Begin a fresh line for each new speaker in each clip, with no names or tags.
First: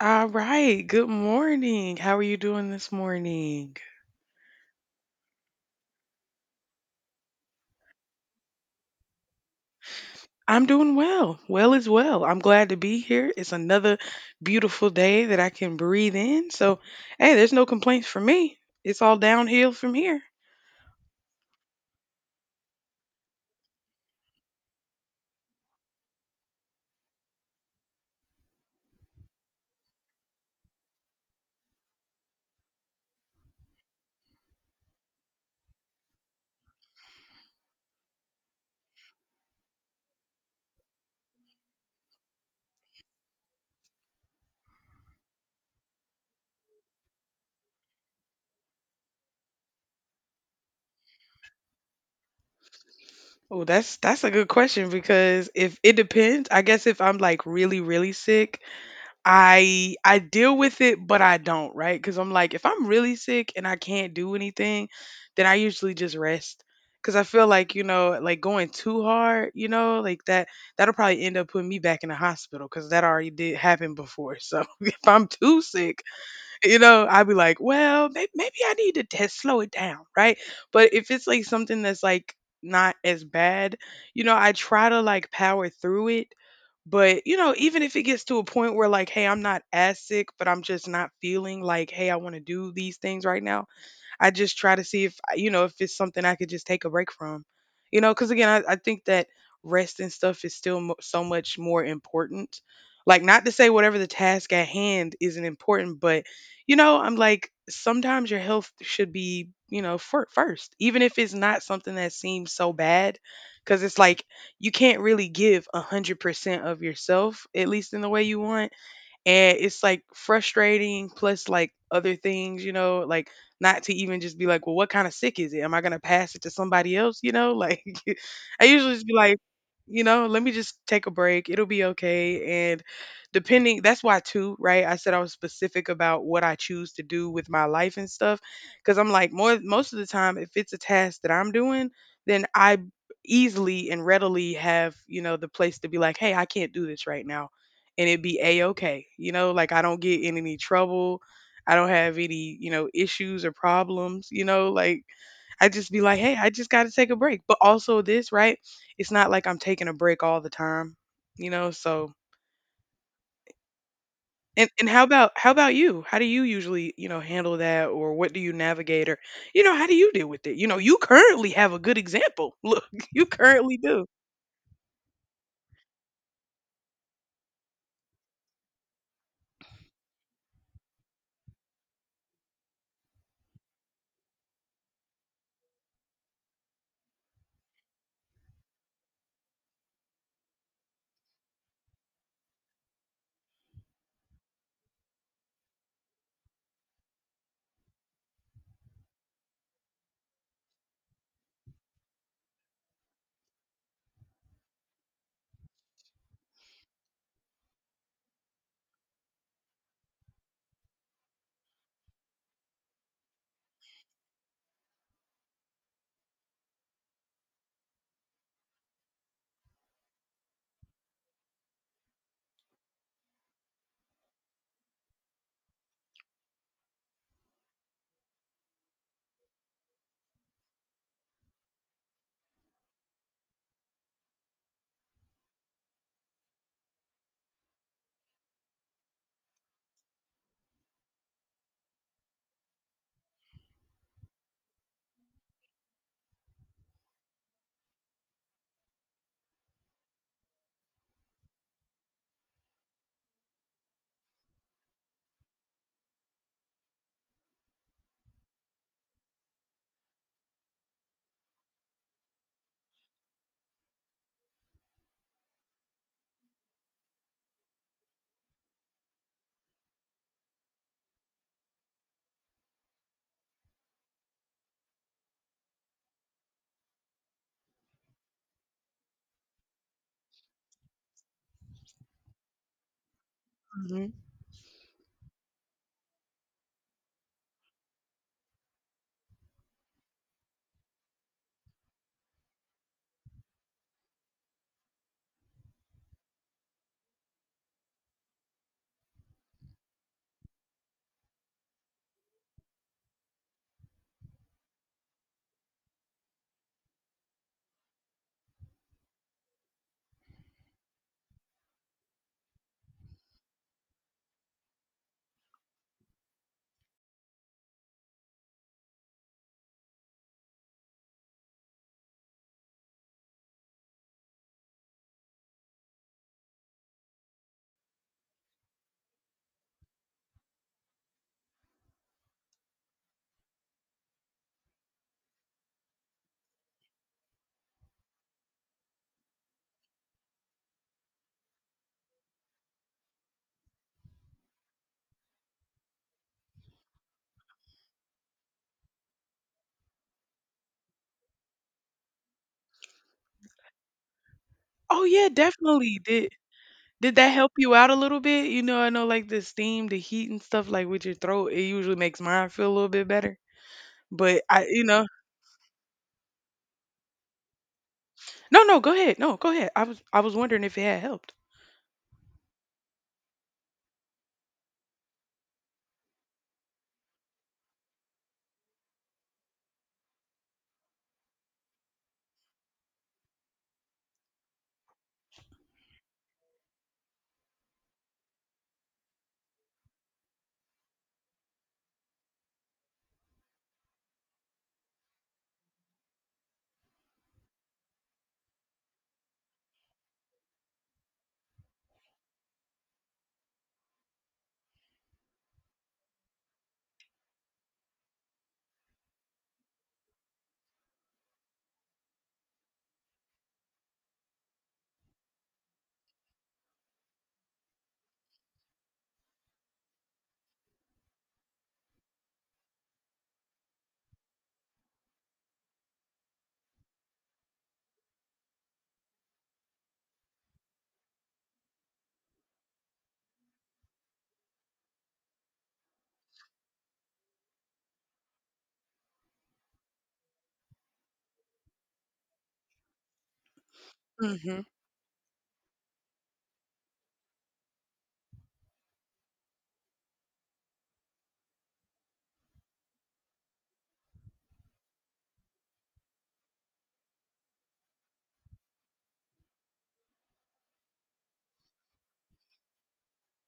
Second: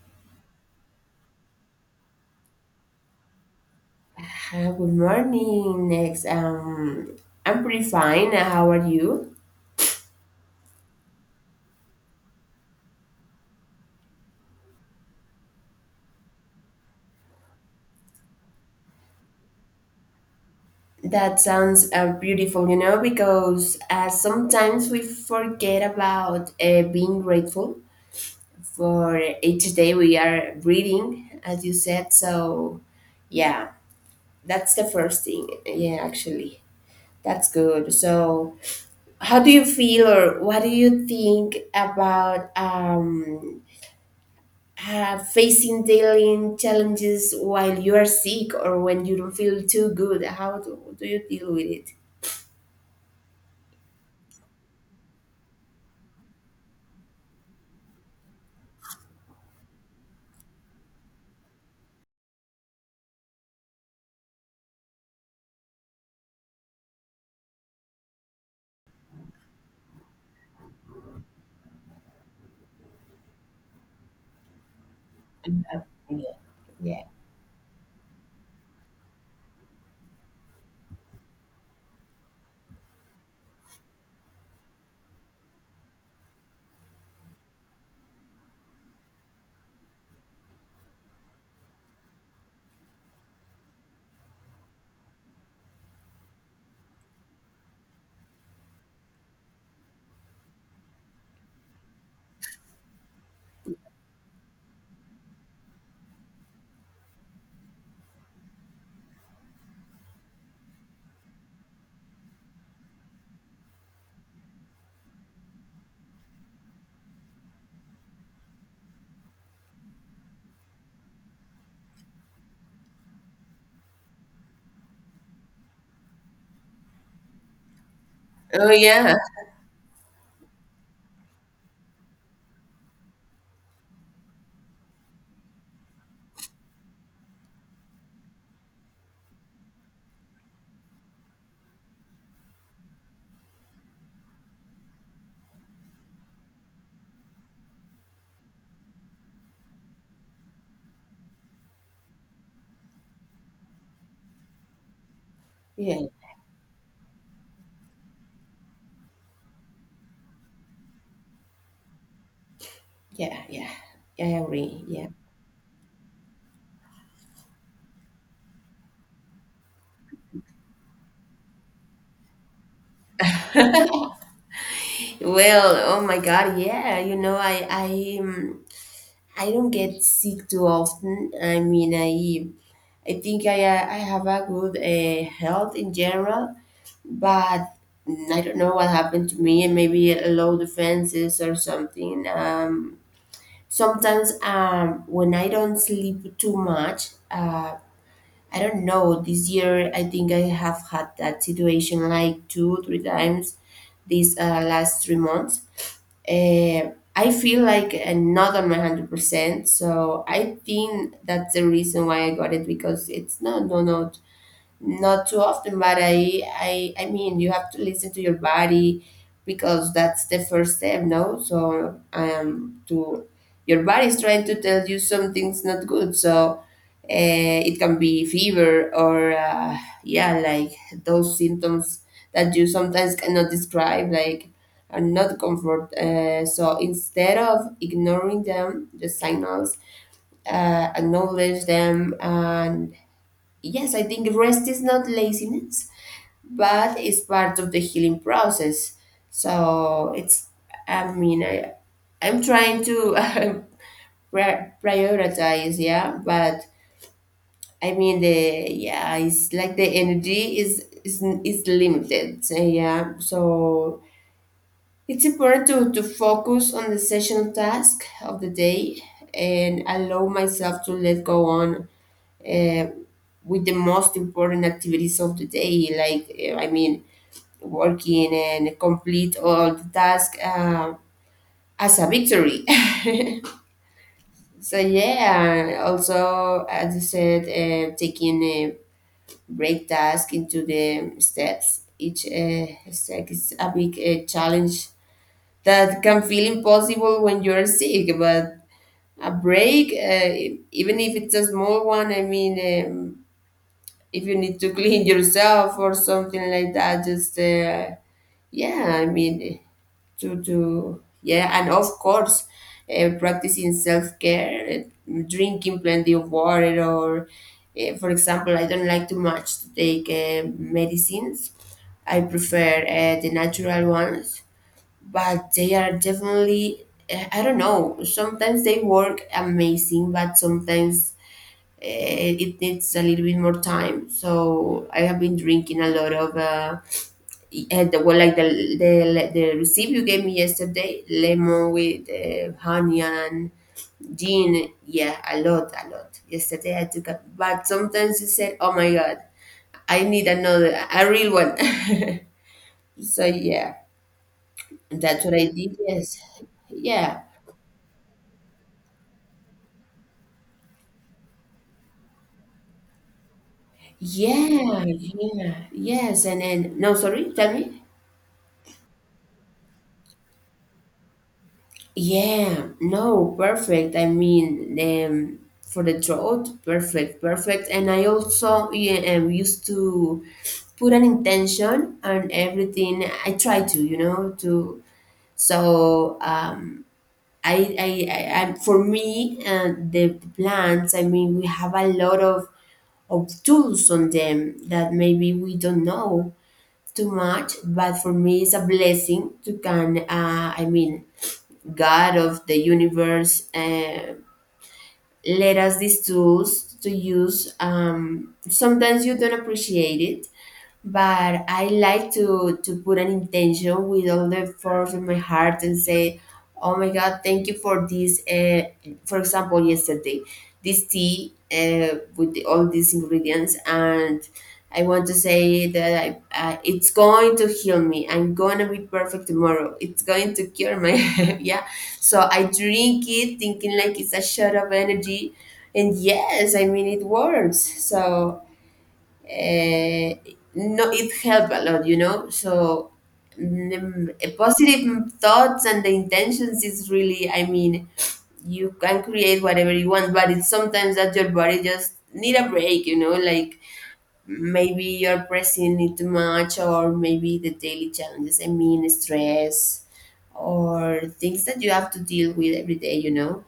All right. Good morning. How are you doing this morning?
Good morning, Next. I'm pretty fine. How are you?
I'm doing well. Well is well. I'm glad to be here. It's another beautiful day that I can breathe in. So, hey, there's no complaints for me. It's all downhill from here.
That sounds beautiful, you know, because sometimes we forget about being grateful for each day we are breathing, as you said. So, yeah, that's the first thing. Yeah, actually, that's good. So, how do you feel, or what do you think about facing daily challenges while you are sick or when you don't feel too good? How do you deal with it?
Oh, that's a good question because if it depends, I guess if I'm like really sick, I deal with it, but I don't, right? Because I'm like, if I'm really sick and I can't do anything, then I usually just rest. Because I feel like you know, like going too hard, you know, like that that'll probably end up putting me back in the hospital because that already did happen before. So if I'm too sick,
Yeah.
you
Yeah.
know, I'd be like, well, maybe, maybe I need to test, slow it down, right? But if it's like something that's like not as bad, you know, I try to like power through it. But, you know, even if it gets to a point where like, hey, I'm not as sick, but I'm just not feeling like, hey, I want to do these things right now, I just try to see if you know if it's something I could just take a break from, you know. Because again, I think that rest and stuff is still so much more important. Like, not to say whatever the task at hand isn't important, but you know, I'm like sometimes your health should be you know for, first, even if it's not something that seems so bad, because it's like you can't really give 100% of yourself, at least in the way you want and it's like frustrating plus like other things you know like not to even just be like well what kind of sick is it am I going to pass it to somebody else you know like I
Oh,
usually just
yeah.
be like you know let me just take a break it'll be okay and depending that's why too right I said I was specific about what I choose to do with my life and stuff because I'm like more most of the time if it's a task that I'm doing then I easily and readily have you know the place to be like hey I can't do this right now and it be a-okay you know like I don't get in any trouble I don't have any you know issues or problems you know like I just
Yeah.
be like hey I just got to take a break but also this right it's not like I'm taking a break all the time you know so
Yeah. Yeah. I
and
agree.
and
Yeah.
how about you how do you usually you know handle that or what do you navigate or you know how do you deal with it you know you currently have a good example look you currently do.
Well, oh my God. Yeah. You know, I don't get sick too often. I mean, I have a good health in general, but I don't know what happened to me, and maybe low defenses or something. Sometimes when I don't sleep too much, I don't know. This year, I think I have had that situation like two, three times these last 3 months. Uh, I feel like not on my 100%. So I think that's the reason why I got it, because it's not, no, no. Not too often, but I mean, you have to listen to your body, because that's the first step, no? So, to your body is trying to tell you something's not good. So, it can be fever or, yeah, like those symptoms that you sometimes cannot describe, like, are not comfort. So, instead of ignoring them, the signals, acknowledge them. And yes, I think rest is not laziness, but it's part of the healing process. So it's, I mean, I'm trying to prioritize, yeah, but I mean, the, yeah, it's like the energy is limited, so, yeah. So it's important to focus on the session task of the day and allow myself to let go on uh, with the most important activities of the day, like, I mean, working and complete all the tasks as a victory.
Mhm.
So yeah, also, as you said, taking a break task into the steps. Each step is a big challenge that can feel impossible when you're sick. But a break, even if it's a small one, I mean, um, if you need to clean yourself or something like that, just yeah, I mean, to yeah, and of course, practicing self-care, drinking plenty of water, or for example, I don't like too much to take medicines. I prefer the natural ones, but they are definitely I don't know, sometimes they work amazing, but sometimes it needs a little bit more time. So I have been drinking a lot of and the, well, like the recipe you gave me yesterday, lemon with honey and gin. Yeah, a lot, a lot. Yesterday I took a, but sometimes you said, oh my God, I need another, a real one. So yeah,
Oh
that's
yeah,
what I did.
definitely
Yes,
did. Did
yeah,
that help you out a little bit? You know, I know like the steam, the heat and stuff like with your throat, it usually makes mine feel a little bit better. But I,
yeah,
you know,
yeah, yes. And then no, sorry, tell me.
no, go ahead. No, go ahead. I was wondering if it had helped.
Yeah, no, perfect. I mean, for the throat, perfect, perfect. And I also, yeah, used to put an intention on everything. I try to, you know, to, so for me, the plants. I mean, we have a lot of tools on them that maybe we don't know too much, but for me, it's a blessing to can. I mean, God of the universe, led us these tools to use. Sometimes you don't appreciate it, but I like to put an intention with all the force of my heart and say, "Oh my God, thank you for this." For example, yesterday, this tea with the, all these ingredients, and I want to say that it's going to heal me. I'm gonna be perfect tomorrow. It's going to cure my yeah. So I drink it thinking like it's a shot of energy, and yes, I mean, it works. So uh, no, it helped a lot, you know. So mm,
Mhm.
positive thoughts and the intentions is really, I mean, you can create whatever you want, but it's sometimes that your body just need a break, you know, like maybe you're pressing it too much, or maybe the daily challenges, I mean stress, or things that you have to deal with every day, you know.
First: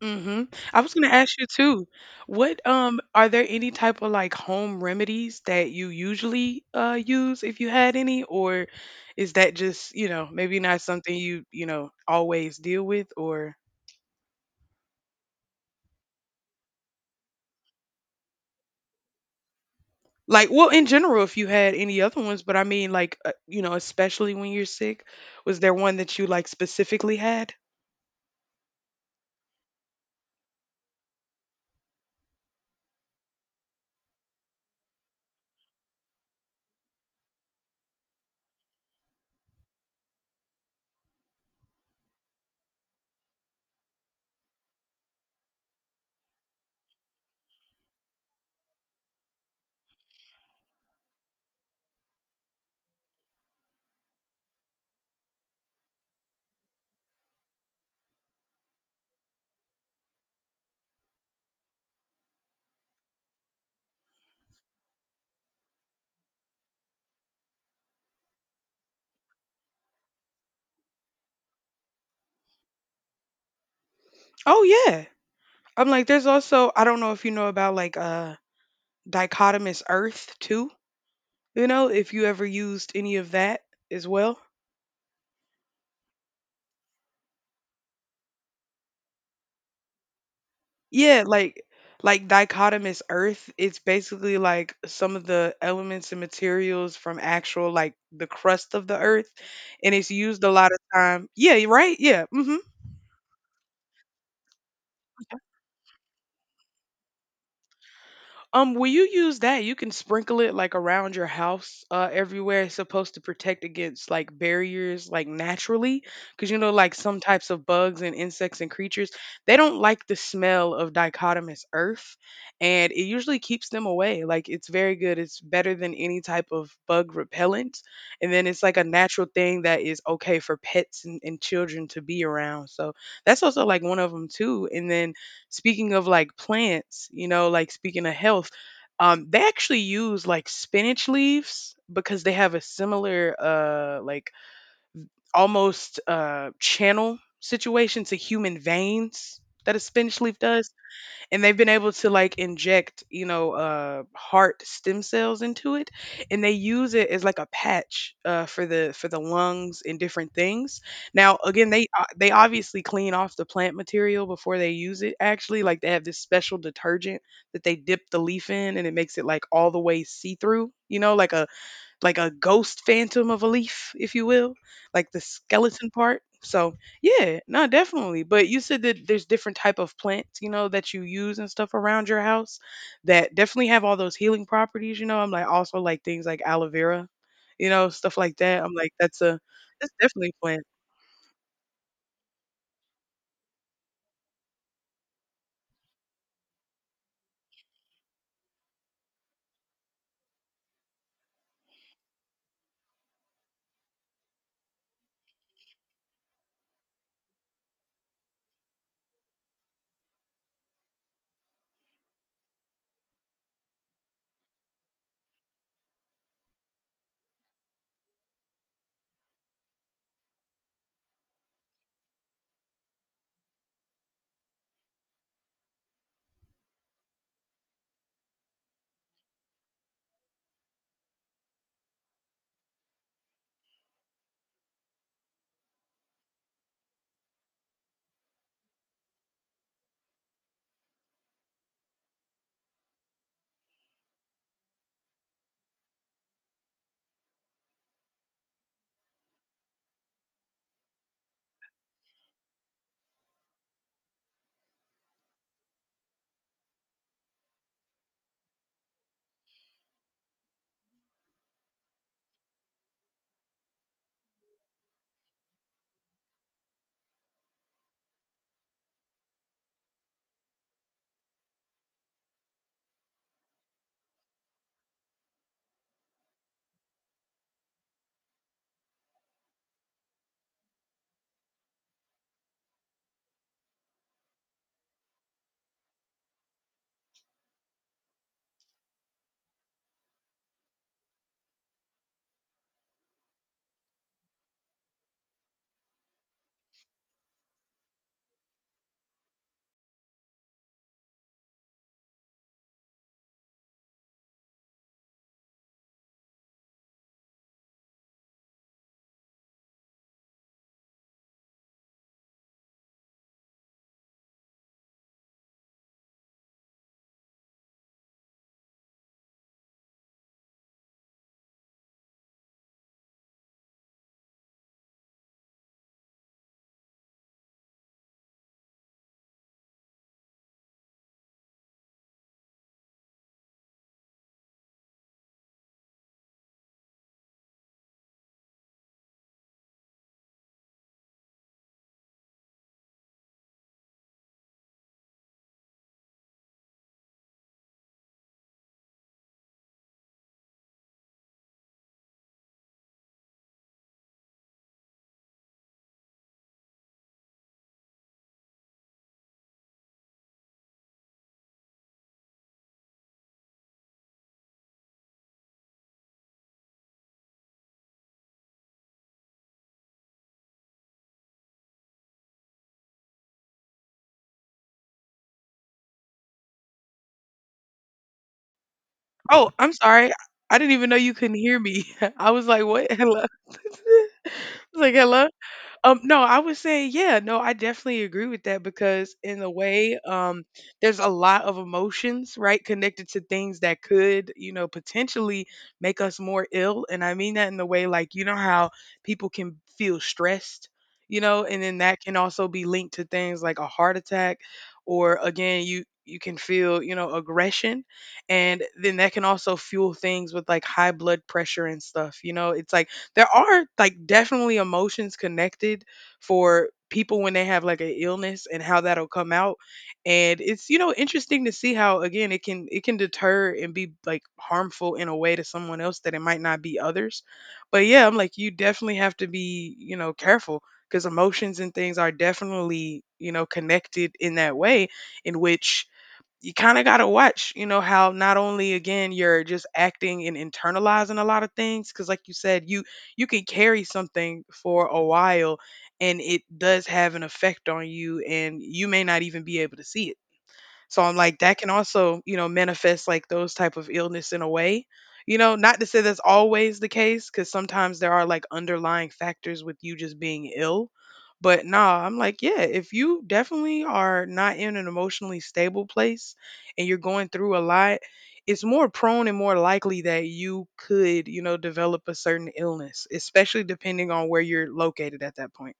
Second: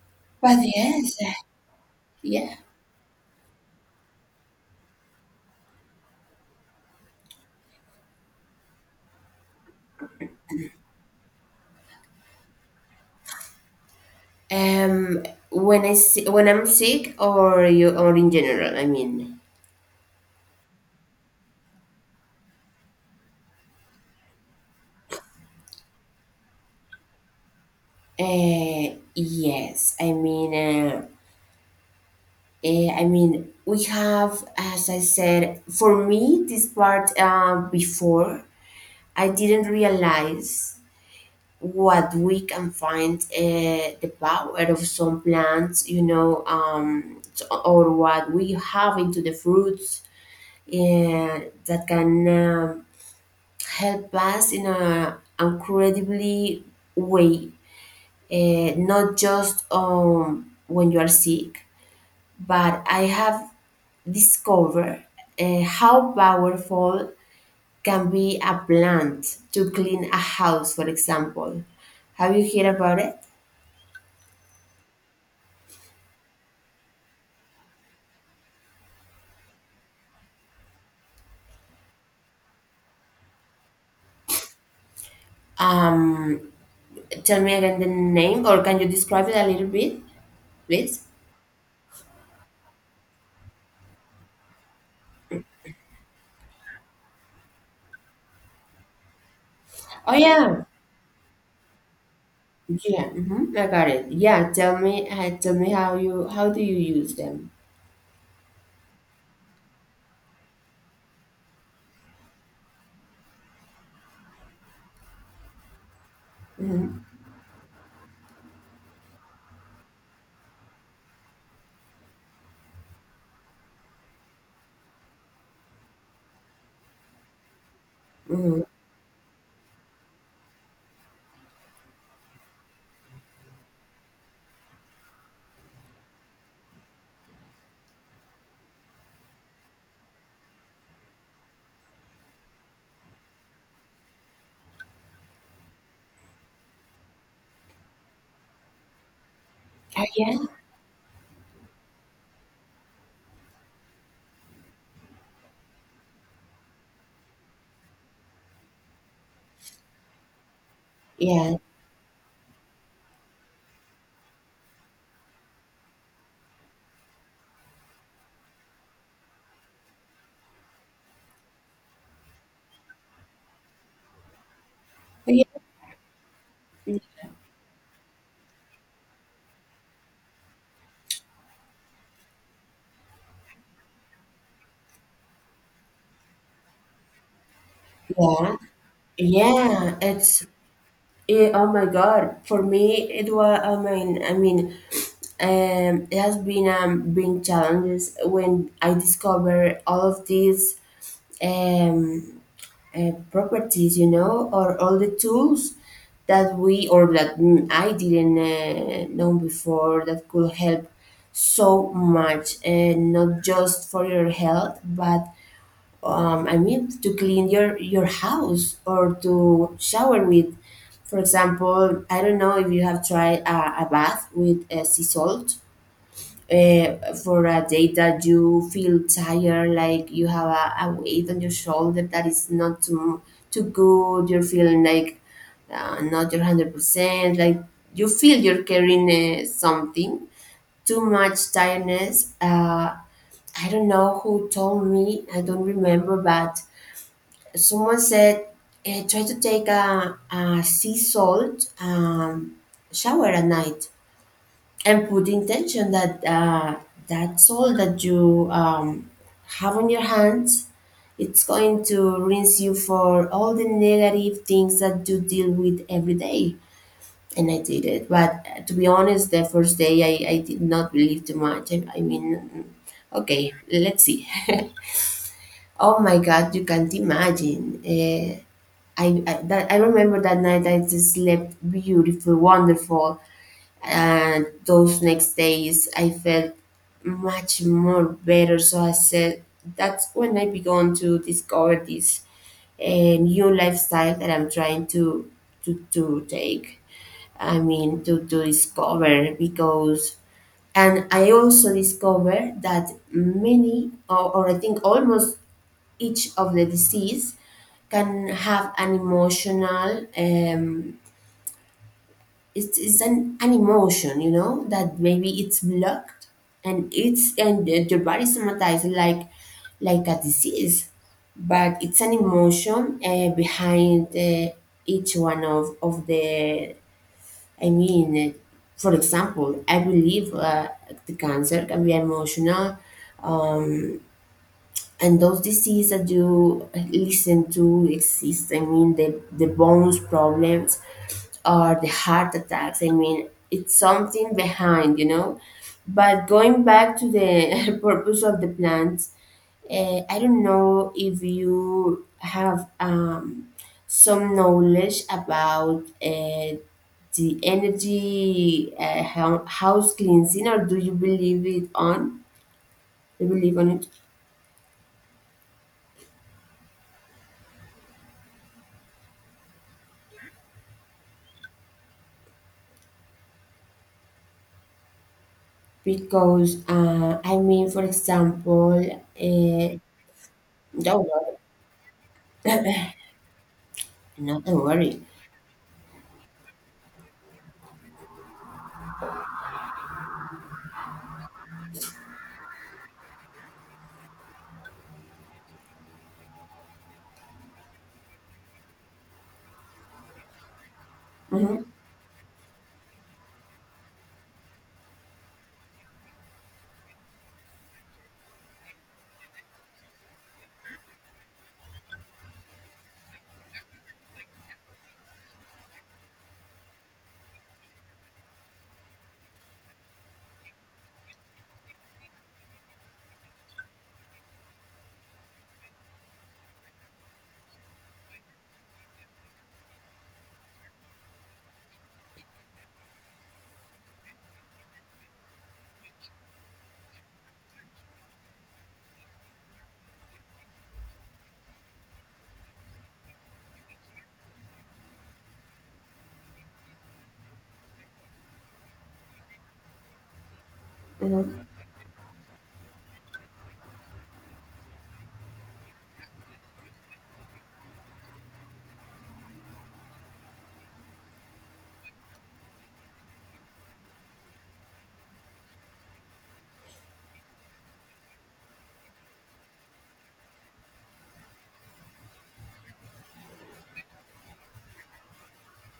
Mhm.
But
I was going to
yes,
ask you too.
yeah.
What are there any type of like home remedies that you usually use if you had any or is that just, you know, maybe not something you, you know, always deal with or.
Um, when I si when I'm sick, or you, or in general, I mean,
Like, well, in general, if you had any other ones, but I mean, like, you know, especially when you're sick, was there one that you like specifically had?
yes, I mean, we have, as I said, for me, this part before, I didn't realize what we can find, the power of some plants, you know, or what we have into the fruits that can, help us in a incredibly way. Not just when you are sick, but I have discovered, how powerful can be a plant to clean a house, for example. Have you heard about it?
Oh yeah. I'm like, there's also I don't know if you know about like dichotomous earth too. You know, if you ever used any of that as well.
um, Tell me again the name, or can you describe it a little bit, please?
Yeah, like dichotomous earth, it's basically like some of the elements and materials from actual like the crust of the earth and it's
Oh
used a
yeah.
lot of time. Yeah, you're right? Yeah. Mhm.
Yeah. Hmm, I got it. Yeah, tell me, tell me, how do you use them?
When you use that, you can sprinkle it like around your house, everywhere. It's supposed to protect against like barriers, like naturally, because you know, like
Mm-hmm.
some types of bugs and insects and creatures, they don't like the smell of dichotomous earth, and it usually keeps them away. Like it's very good. It's better than any type of bug repellent, and then it's
Mhm.
like a natural thing that is okay for pets and children to be around. So that's also like one of them too. And then speaking of like plants, you know, like speaking of health, they actually use like spinach leaves because they have a similar, like almost channel situation to human veins that a
Oh,
spinach
yeah,
leaf does and they've been able to like inject you know heart stem cells into it and they use it as like a patch for the lungs and different things now
yeah,
again they they obviously clean off the plant material before they use it actually like they have this special detergent that they dip the leaf in and it makes it like all the way see through you know like a ghost phantom of a leaf, if you will, like the
yeah,
skeleton part. So yeah, no, definitely. But you said that there's different type of plants, you know, that you use and stuff around your house that definitely have all those healing properties. You know, I'm like also like things like aloe vera, you know, stuff like
yeah,
that. I'm like that's a that's
yeah.
definitely a
It's,
plant.
oh my God. For me, it was. I mean, it has been challenges when I discover all of these um properties, you know, or all the tools that we, or that, I didn't know before that could help so much. And not just for your health, but I mean, to clean your house, or to shower with. For example, I don't know if you have tried a bath with sea salt for a day that you feel tired, like you have a weight on your shoulder that is not too good. You're feeling like not your 100%. Like you feel you're carrying something, too much tiredness. I don't know who told me. I don't remember, but someone said, try to take a sea salt shower at night, and put the intention that that salt that you have on your hands, it's going to rinse you for all the negative things that you deal with every day. And I did it. But to be honest, the first day I did not believe too much. I mean, okay, let's see. Oh my God, you can't imagine. I remember that night I just slept beautiful, wonderful. And those next days I felt much more better. So I said, that's when I began to discover this, a new lifestyle that I'm trying to take. I mean, to discover. Because, and I also discovered that many or I think almost each of the disease can have an emotional it's an emotion, you know, that maybe it's blocked, and it's, and the body somatized, like a disease, but it's an emotion behind, each one of the, I mean, for example, I believe the cancer can be emotional, and those diseases that you listen to exist, I mean, the bones problems, or the heart attacks, I mean, it's something behind, you know. But going back to the purpose of the plants, I don't know if you have some knowledge about the energy, house cleansing. Or do you believe it on you believe on it, because I mean, for example,
Oh, I'm sorry, I didn't even know
don't
you
worry,
couldn't hear me. I was like, what? Hello. I
no, don't
was like,
worry.
hello. No, I would say, yeah, no, I definitely agree with that because in a way, there's a lot of emotions, right, connected to things that could, you know, potentially make us more ill. And I mean that in the way like, you know, how people can feel stressed, you know, and
Hmm.
then that can also be linked to things like a heart attack or again, you can feel, you know, aggression and then that can also fuel things with like high blood pressure and stuff. You know, it's like there are like definitely emotions connected for people when they have like an illness and how that'll come out and it's you know interesting to see how again it can deter and be like harmful in a way to someone else that it might not be others but yeah I'm like you definitely have to be you know careful because emotions and things are definitely you know connected in that way in which you kind of got to watch, you know, how not only again you're just acting and internalizing a lot of things cuz like you said you can carry something for a while and it does have an effect on you and you may not even be able to see it. So I'm like,
Hmm.
that can also, you know, manifest like those type of illness in a way. You know, not to say that's always the case, because sometimes there are like underlying factors with you just being ill. But nah, I'm like, yeah, if you definitely are not in an emotionally stable place and you're going through a lot, it's more prone and more likely that you could, you know, develop a certain illness, especially depending on where you're located at that point.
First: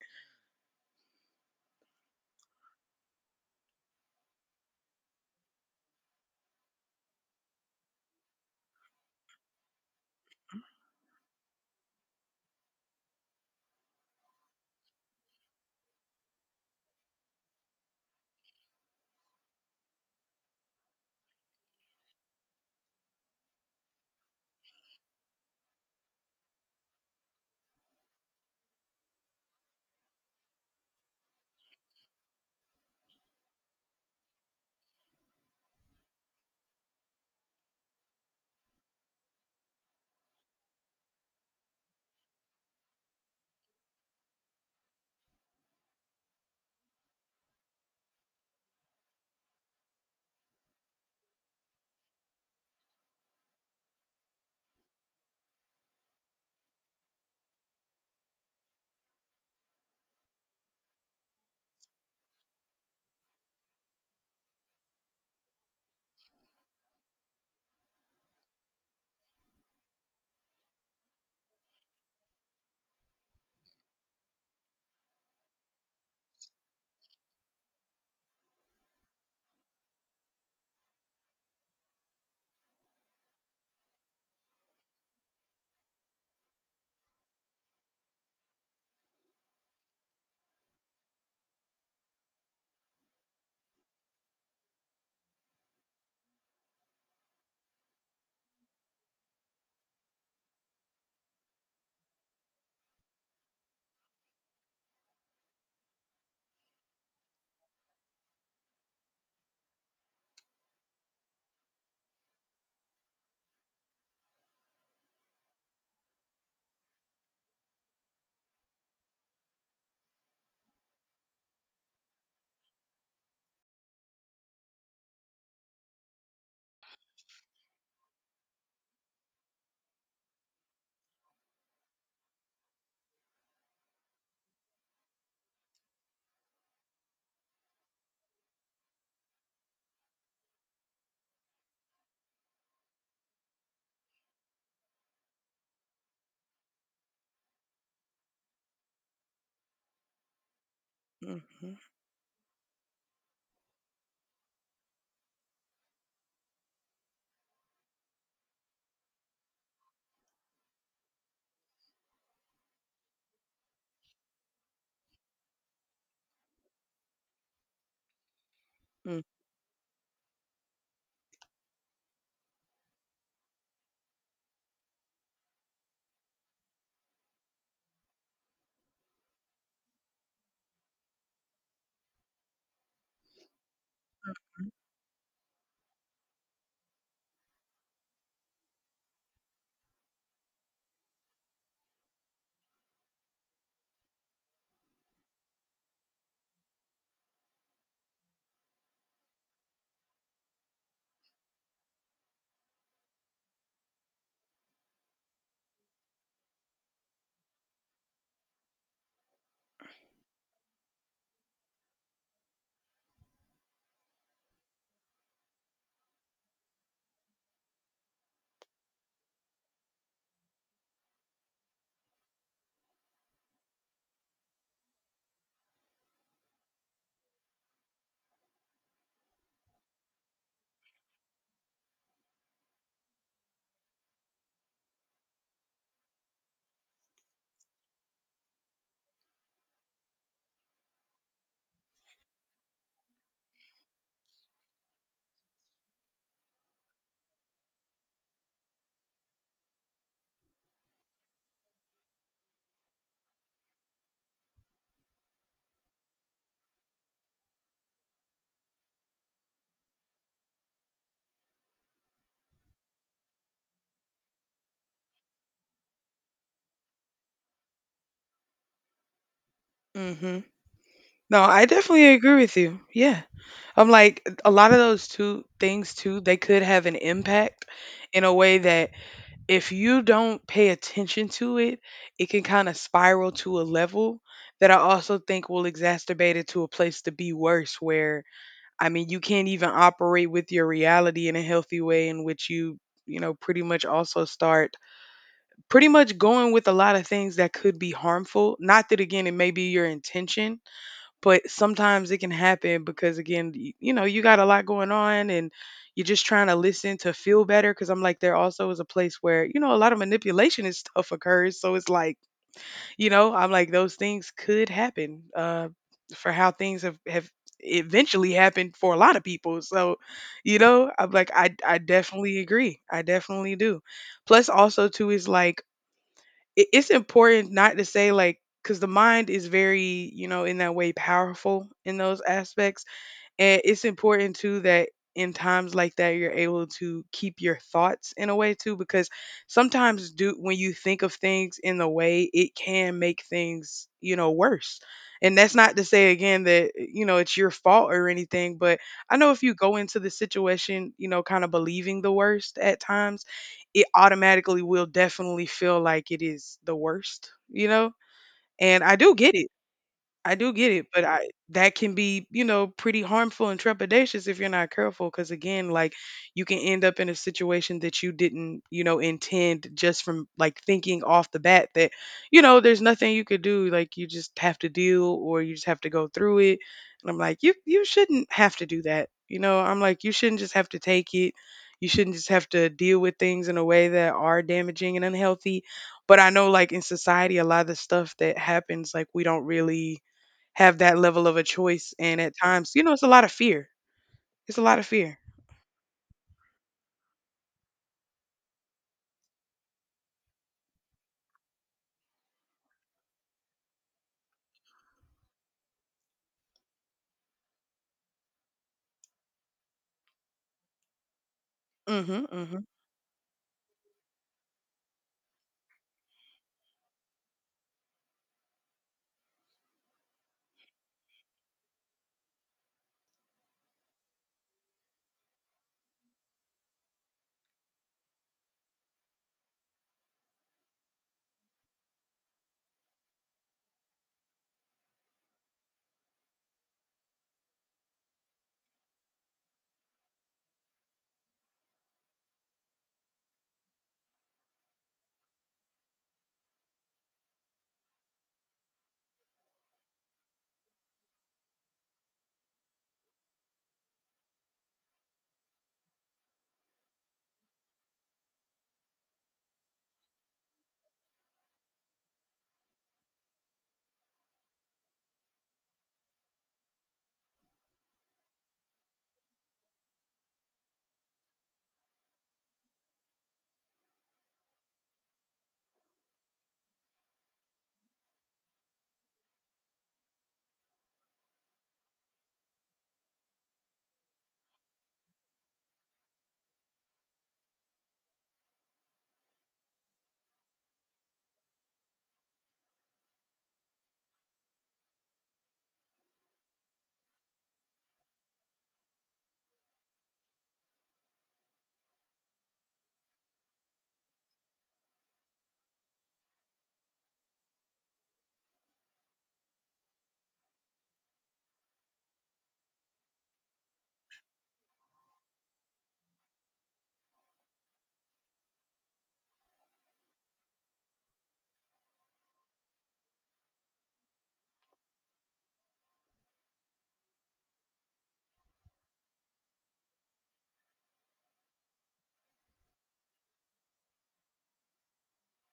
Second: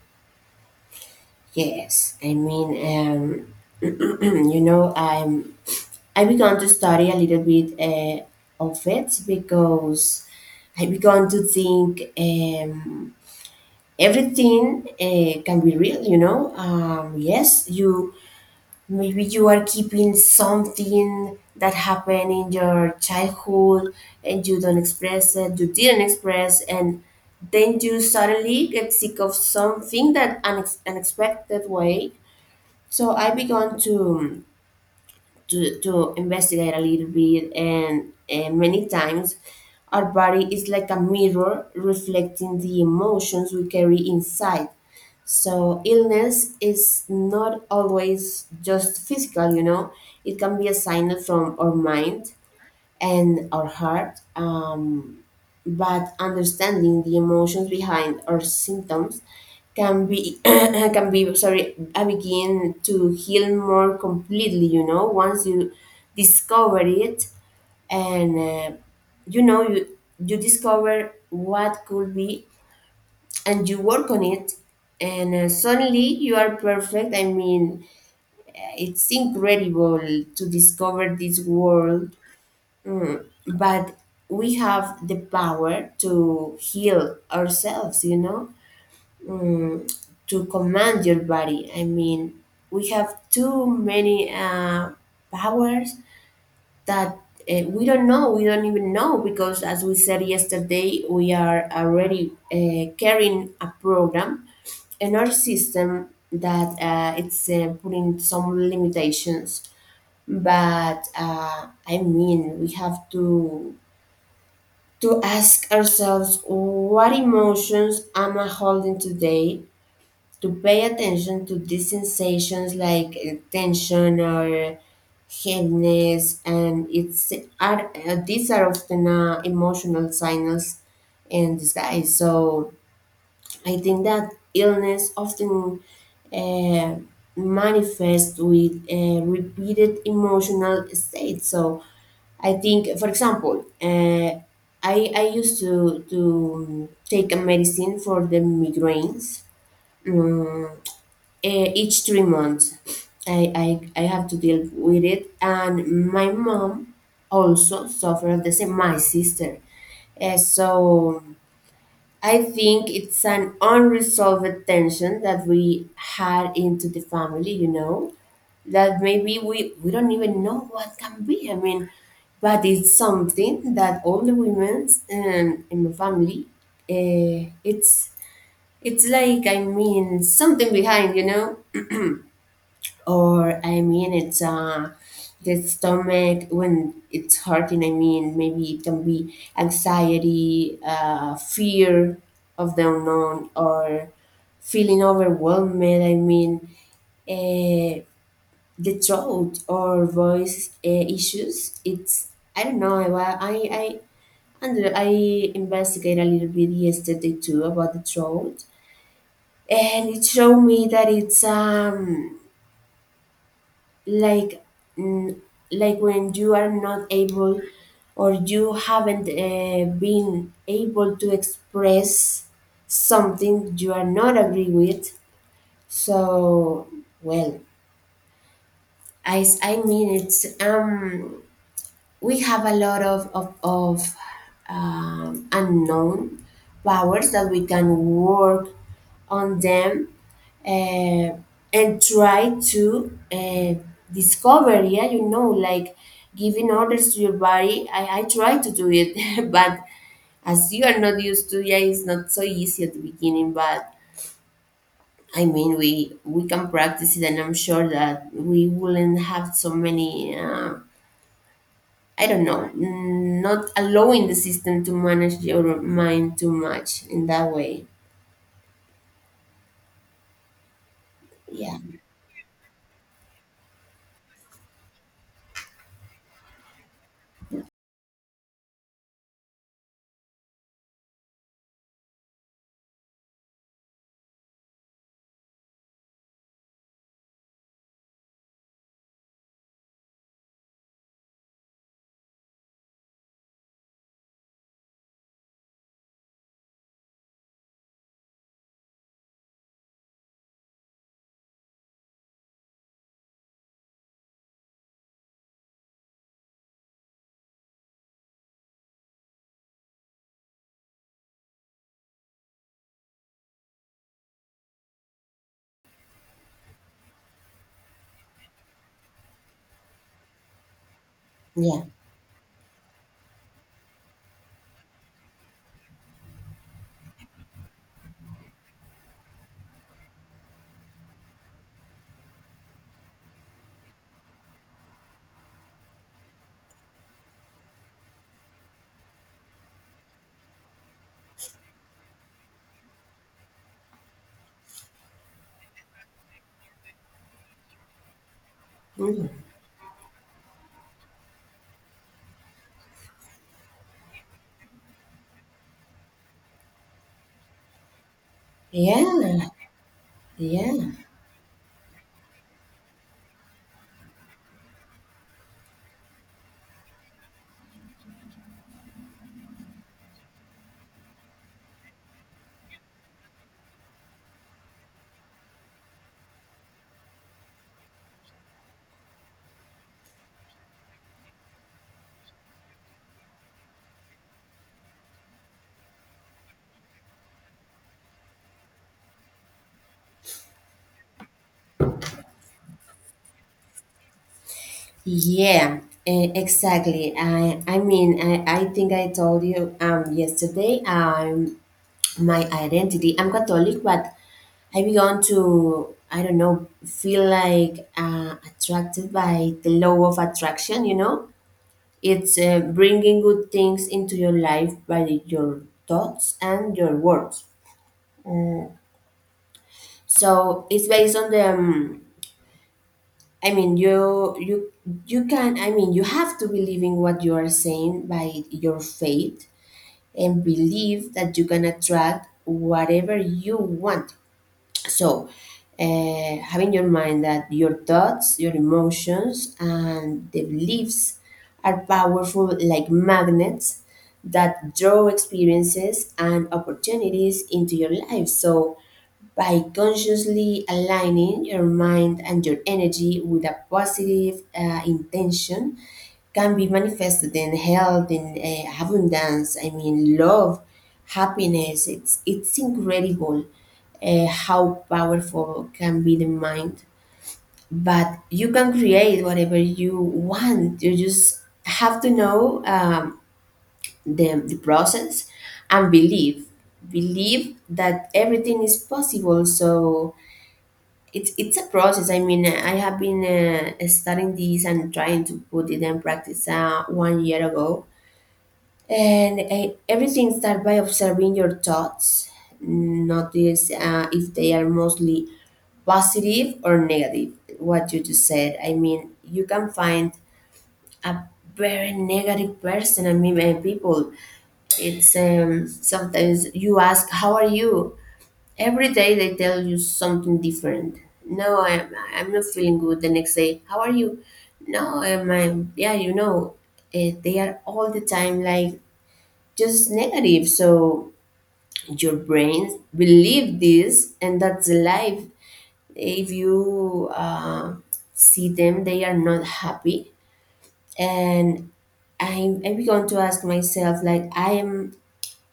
Yes, I mean, you know, I began to study a little bit of it, because I began to think everything can be real, you know. Yes, you maybe you are keeping something that happened in your childhood, and you don't express it, you didn't express, and then you suddenly get sick of something unexpected way. So I began to to investigate a little bit. And many times, our body is like a mirror reflecting the emotions we carry inside. So illness is not always just physical, you know. It can be a sign from our mind and our heart. But understanding the emotions behind our symptoms can be, can be sorry, I begin to heal more completely. You know, once you discover it, and you know, you discover what could be, and you work on it, and suddenly you are perfect. I mean, it's incredible to discover this world, but we have the power to heal ourselves, you know, to command your body. I mean, we have too many powers that we don't know. We don't even know, because as we said yesterday, we are already carrying a program in our system that it's putting some limitations. But I mean, we have to ask ourselves, what emotions am I holding today? To pay attention to these sensations, like tension or heaviness. And it's are these are often emotional signals in disguise. So I think that illness often uh, manifests with repeated emotional states. So I think, for example, I used to take a medicine for the migraines. Um,
Hmm.
each 3 months, I, I I have to deal with it, and my mom also suffered the same. My sister. So I think it's an unresolved tension that we had into the family. You know, that
Hmm.
maybe we don't even know what can be. I mean, but it's something that all the women in my family, uh, it's it's like, I mean, something behind, you know, or I mean it's the stomach when it's hurting. I mean, maybe it can be anxiety, fear of the unknown, or feeling overwhelmed. I mean, uh, the throat or voice issues. It's I don't know. I wa- I And I investigated a little bit yesterday too about the throat, and it showed me that it's like, mm, like when you are not able, or you haven't been able to express something you are not agree with. So, well, I mean it's we have a lot of unknown powers that we can work on them, uh, and try to discover, yeah, you know, like giving orders to your body. I try to do it but as you are not used to, yeah, it's not so easy at the beginning, but I mean we can practice it, and I'm sure that we wouldn't have so many I don't know, not allowing the system to manage your mind too much in that way.
Hmm. No, I
Yeah,
definitely agree with you. Yeah. I'm like a lot of those two things too, they could have an impact in a way that if you don't pay attention to it, it can kind of spiral to a level that I also think will exacerbate it to a place to be worse where I mean you can't even operate with your reality in a healthy way in which you know pretty much also start pretty much going with a lot of things that could be harmful, not that again it may be your intention, but sometimes it can happen because again you got a lot going on, and you're just trying to listen to feel better because I'm like there also is a place where, you know, a lot of manipulation and stuff occurs. So it's like, you know, I'm like those things could happen for how things have eventually happened for a lot of people. So, you know, I'm like, I
yeah.
definitely agree, I definitely do. Plus, also too, is like it's important not to say, like, because the mind is very, you know, in that way powerful in those aspects. And it's important too that in times like that you're able to keep your thoughts in a way too, because sometimes do when you think of things in the way it can make things, you know, worse. And that's not to say again that, you know, it's your fault or anything, but I know if
Mm.
you go into the situation, you know, kind of believing the worst at times, it automatically will definitely feel like it is the worst, you know? And I do get it,
Yeah,
I do get it,
yeah,
but I that can be, you know, pretty harmful and trepidatious if you're not careful because again, like, you can end up in a situation that you didn't, you know, intend just from like thinking off the bat that, you know, there's nothing you could do, like you just have to deal or you just have to go through it. And I'm like, you shouldn't have to do that. You know, I'm like you shouldn't just have to take it. You shouldn't just have to deal with things in a way that are damaging and unhealthy. But I know like in society a lot of the stuff that happens like we don't really have that level of a choice, and at times, you know, it's a lot of fear. It's a lot of fear.
yeah. Exactly. I mean, I think I told you yesterday. My identity. I'm Catholic, but I began to, I don't know, feel like attracted by the law of attraction, you know?
Mhm,
It's
mhm,
bringing good things into your life by your thoughts and your words. So it's based on the. I mean, you can. I mean, you have to believe in what you are saying by your faith, and believe that you can attract whatever you want. So, having your mind that your thoughts, your emotions, and the beliefs are powerful like magnets that draw experiences and opportunities into your life. So, by consciously aligning your mind and your energy with a positive intention, can be manifested in health, in abundance, I mean love, happiness. It's incredible how powerful can be the mind. But you can create whatever you want, you just have to know the process, and believe, that everything is possible. So it's a process. I mean, I have been studying this and trying to put it in practice one year ago. And everything starts by observing your thoughts. Notice if they are mostly positive or negative. What you just said. I mean, you can find a very negative person. I mean, people. It's sometimes you ask, "How are you?" Every day they tell you something different. "No, I'm not feeling good." The next day, "How are you?" "No, I'm, yeah, you know," they are all the time like just negative. So your brain believe this, and that's life. If you see them, they are not happy. And I began to ask myself like, I am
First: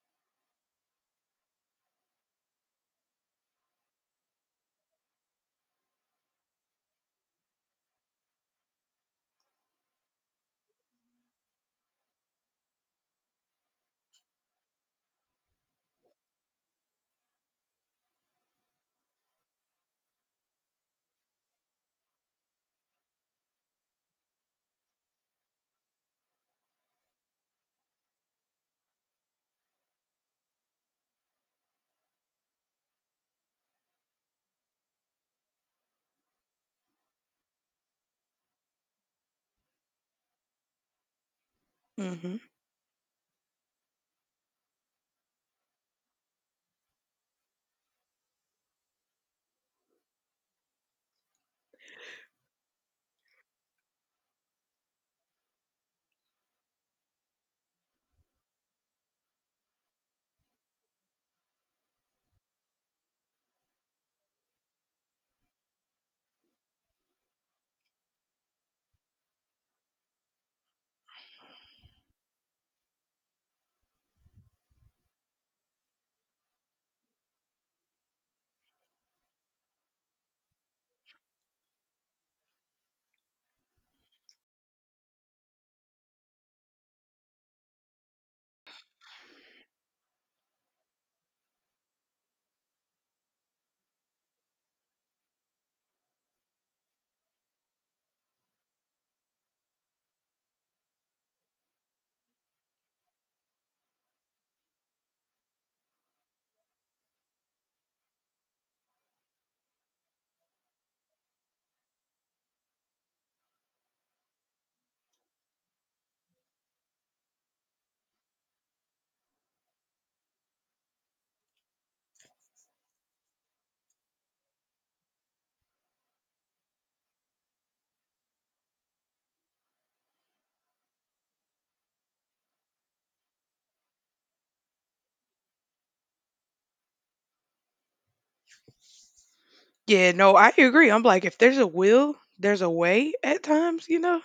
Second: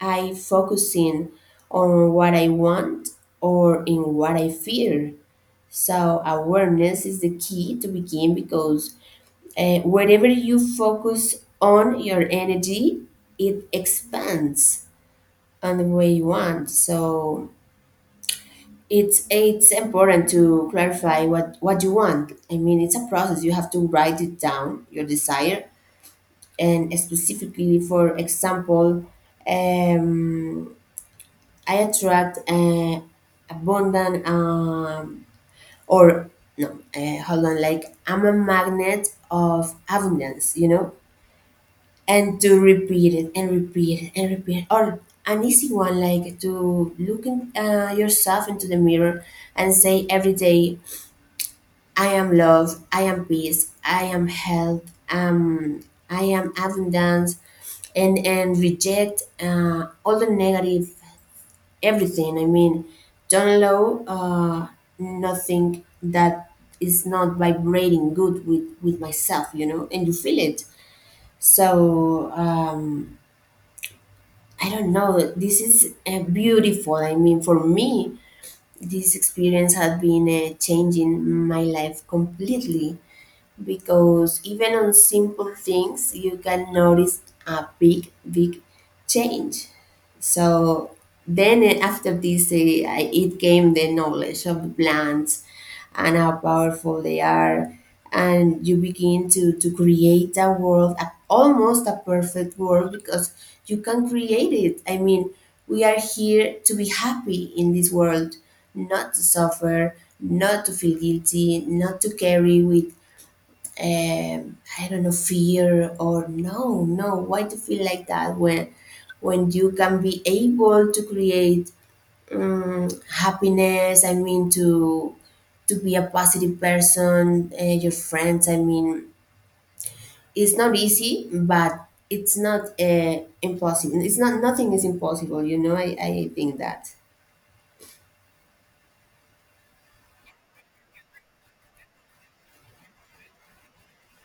I focusing on what I want, or in what I fear? So awareness is the key to begin, because wherever you focus on your energy, it expands on the way you want. So it's important to clarify what you want. I mean, it's a process. You have to write it down, your desire, and specifically, for example, um, I attract abundant. Or no, hold on, like I'm a magnet of abundance, you know. And
mhm.
to repeat it and repeat it and repeat it. Or an easy one, like to look in, yourself into the mirror, and say every day, I am love, I am peace, I am health, um, I am abundance. And reject, all the negative, everything. I mean, don't allow nothing that is not vibrating good with myself, you know, and you feel it. So, I don't know. This is beautiful. I mean, for me, this experience has been changing my life completely, because even on simple things you can notice a big, big change. So then, after this, it came the knowledge of the plants, and how powerful they are. And you begin to create a world, almost a perfect world, because you can create it. I mean, we are here to be happy in this world, not to suffer, not to feel guilty, not to carry with I don't know, fear. Or no, no. Why do you feel like that, when you can be able to create happiness? I mean, to be a positive person, your friends. I mean, it's not easy, but it's not impossible. It's not, nothing is impossible. You know, I think that.
Yeah, no, I agree. I'm like, if there's a will, there's a way at times, you know?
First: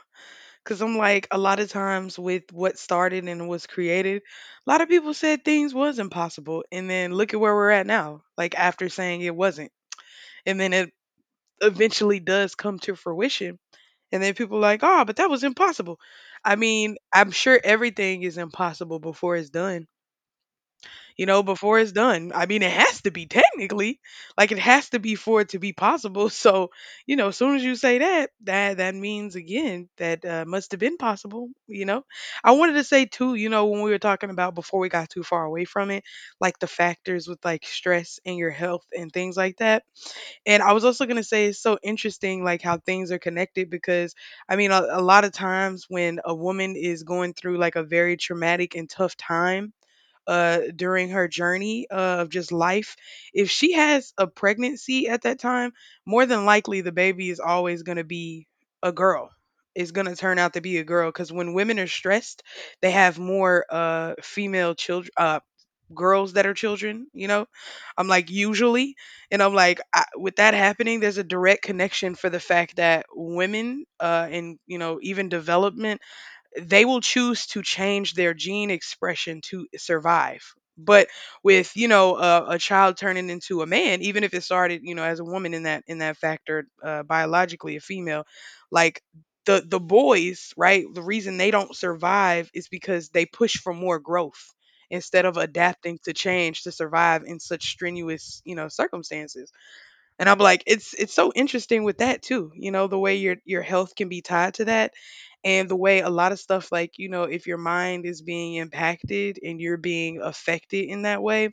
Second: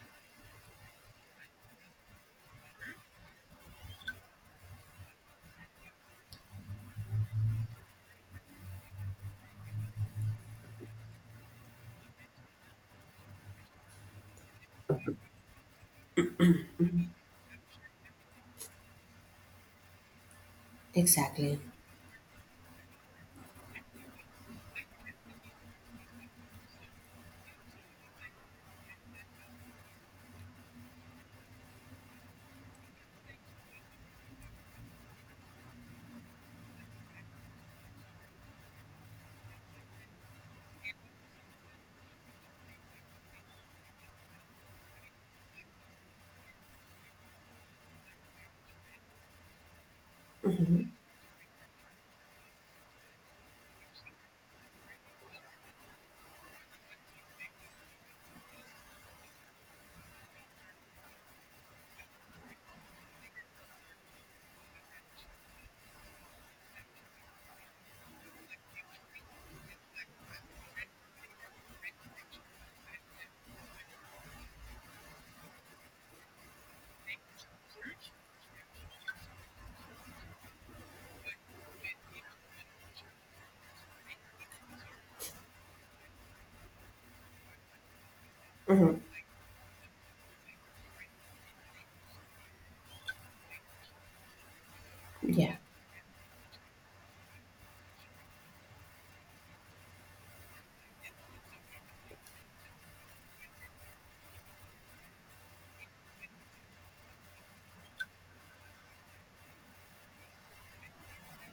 Because I'm like, a lot of times with what started and was created, a lot of people said things was impossible. And then look at where we're at now, like after saying it wasn't. And then it eventually does come to fruition. And then people are like, oh, but that was impossible. I mean, I'm sure everything is impossible before it's done. You know,
Exactly.
before it's done. I mean, it has to be technically, like it has to be for it to be possible. So, you know, as soon as you say that, that means again that must have been possible. You know, I wanted to say too, you know, when we were talking about before we got too far away from it, like the factors with like stress and your health and things like that. And I was also going to say it's so interesting, like how things are connected because I mean, a lot of times when a woman is going through like a very traumatic and tough time
Hmm.
during her journey of just life. If she has a pregnancy at that time, more than likely the baby is always going to be a girl. It's going to turn out to be a girl because when women are stressed, they have more female children, girls that are children, you know? I'm like, usually. And I'm like, I, with that happening, there's a direct connection for the fact that women, and, you know, even development they will choose to change their gene expression to survive. But with, you know, a child turning into a man, even if it started, you know, as a woman in that factor, biologically a female,
Hmm.
like the boys, right, the reason they don't survive is because they push for more growth instead of
Yeah.
adapting to change to survive in such strenuous, you know, circumstances. And I'm like, it's so interesting with that too, you know, the way your health can be tied to that and the way a lot of stuff like, you know, if your mind is being impacted and you're being affected in that way,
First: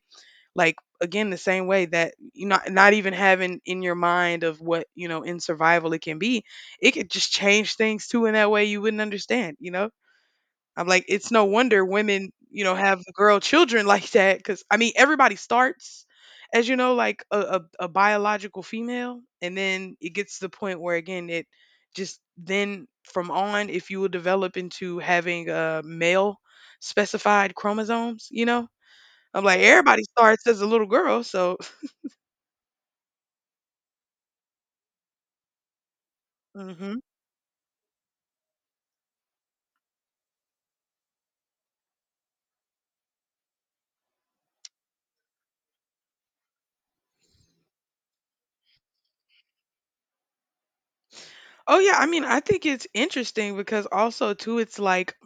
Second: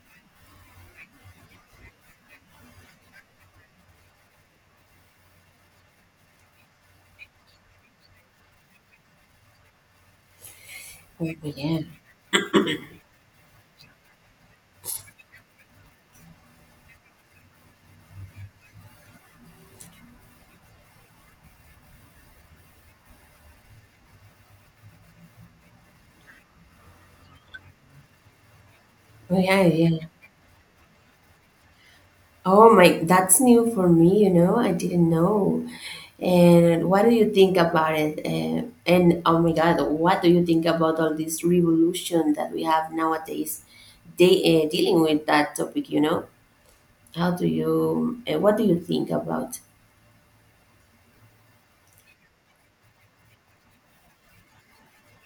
like again the same way that you not even having in your mind of what, you know, in survival it can be, it could just change things too in that way you wouldn't understand, you know? I'm like, it's
Yeah.
no
Yeah.
wonder women, you know, have girl children like that. Because I mean, everybody starts as you know, like a biological female, and then it gets to the point where again, it just then from on, if you will develop into having male specified chromosomes, you know.
Oh,
I'm like
yeah, yeah.
everybody starts as a little girl, so.
Oh my, that's new for me, you know. I didn't know. And
Hmm.
what do you think about it? And oh my God, what do you think about all this revolution that we have nowadays? They dealing with that topic, you know. How do you? What do you think about?
Oh yeah, I mean, I think it's interesting because also too, it's like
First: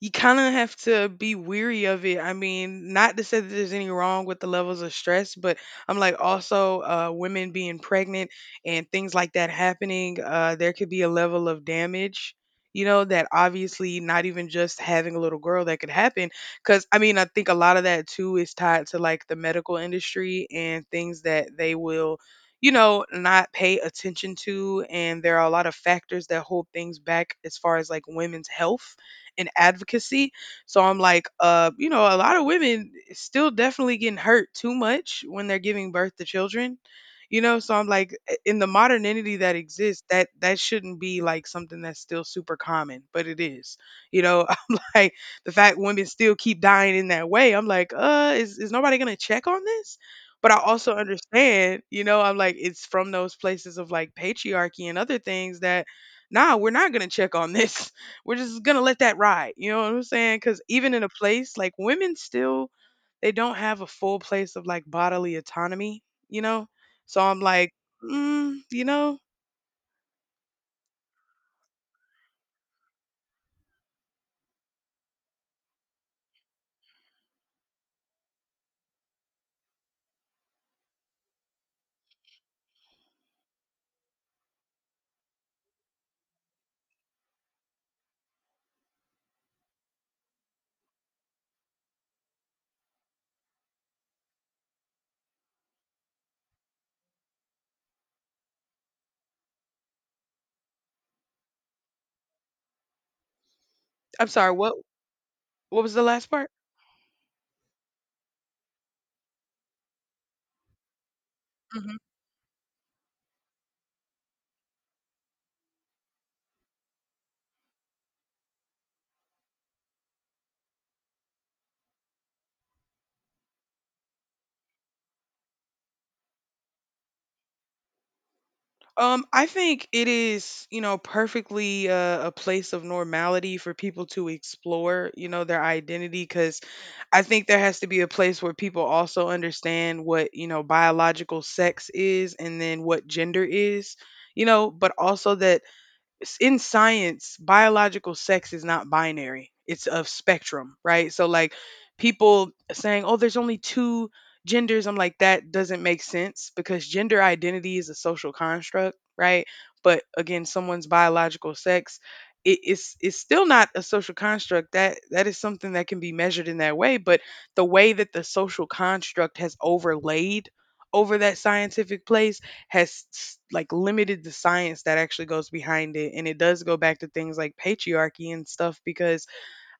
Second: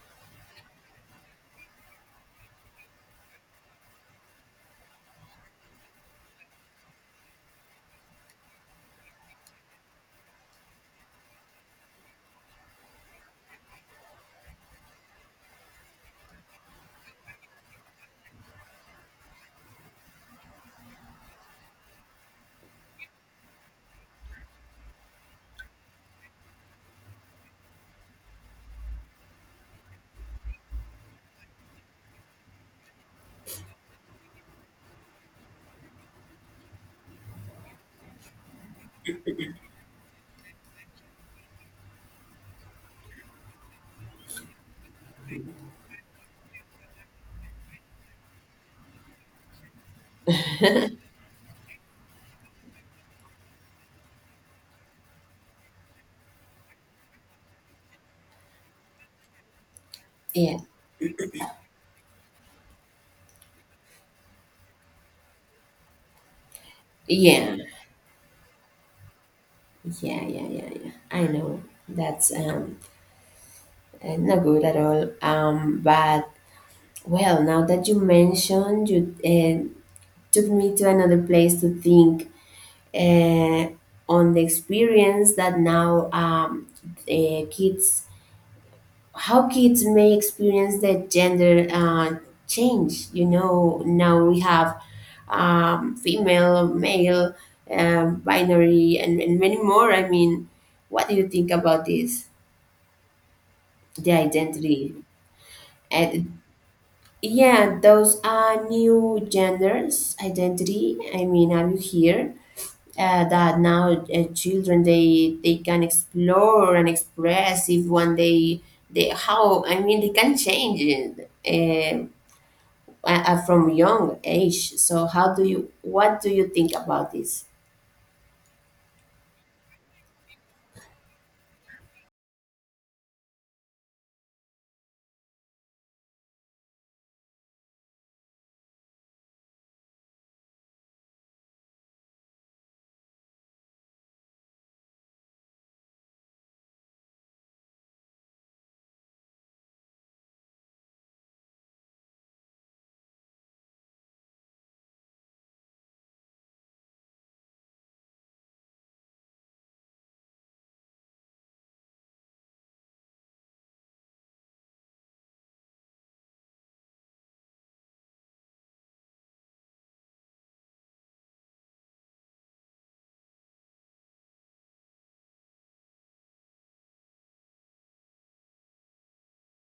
you kind of have to be weary of it. I mean, not to say that there's any wrong with the levels of stress, but I'm like also women being pregnant and things like that happening, there could be a level of damage, you know, that obviously not even just having a little girl that could happen. Cause I mean, I think a lot of that too is tied to like the medical industry and things that they will. You know, not pay attention to, and there are a lot of factors that hold things back as far as like women's health and advocacy. So I'm like, you know, a lot of women still definitely getting hurt too much when they're giving birth to children. You know, so I'm like, in the modernity that exists, that shouldn't be like something that's still super common, but it is. You know, I'm like, the fact women still keep dying in that way, I'm like, is nobody gonna check on this? But I also understand, you know, I'm like, it's from those places of like patriarchy and other things that nah, we're not gonna check on this. We're just gonna let that ride. You know what I'm saying?
Yeah,
Because even in a place like women, still they don't have a full place of like bodily autonomy. You know, so I'm
yeah,
like, mm, you know,
yeah, yeah, yeah, yeah. I know that's not good at all. But, well, now that you mentioned, you took me to another place to think uh, on the experience that now kids how kids may experience the gender change, you know. Now we have female, male, binary, and many more. I mean, what do you think about this, the
I'm sorry.
identity?
What was the last
And,
part?
yeah, those are new genders identity. I mean, are you here, that now, children, they can explore and express if one day they, how, I mean, they can change it, from young age. So, how do you what do you think about this?
I think it is, you know, perfectly a place of normality for people to explore, you know, their identity. Because I think there has to be a place where people also understand what, you know, biological sex is and then what gender is, you know, but also that in science, biological sex is not binary. It's a spectrum, right? So like people saying, "Oh, there's only two genders." I'm like, that doesn't make sense because gender identity is a social construct, right? But again, someone's biological sex, it is, it's still not a social construct. That is something that can be measured in that way, but the way that the social construct has overlaid over that scientific place has like limited the science that actually goes behind it, and it does go back to things like patriarchy and stuff because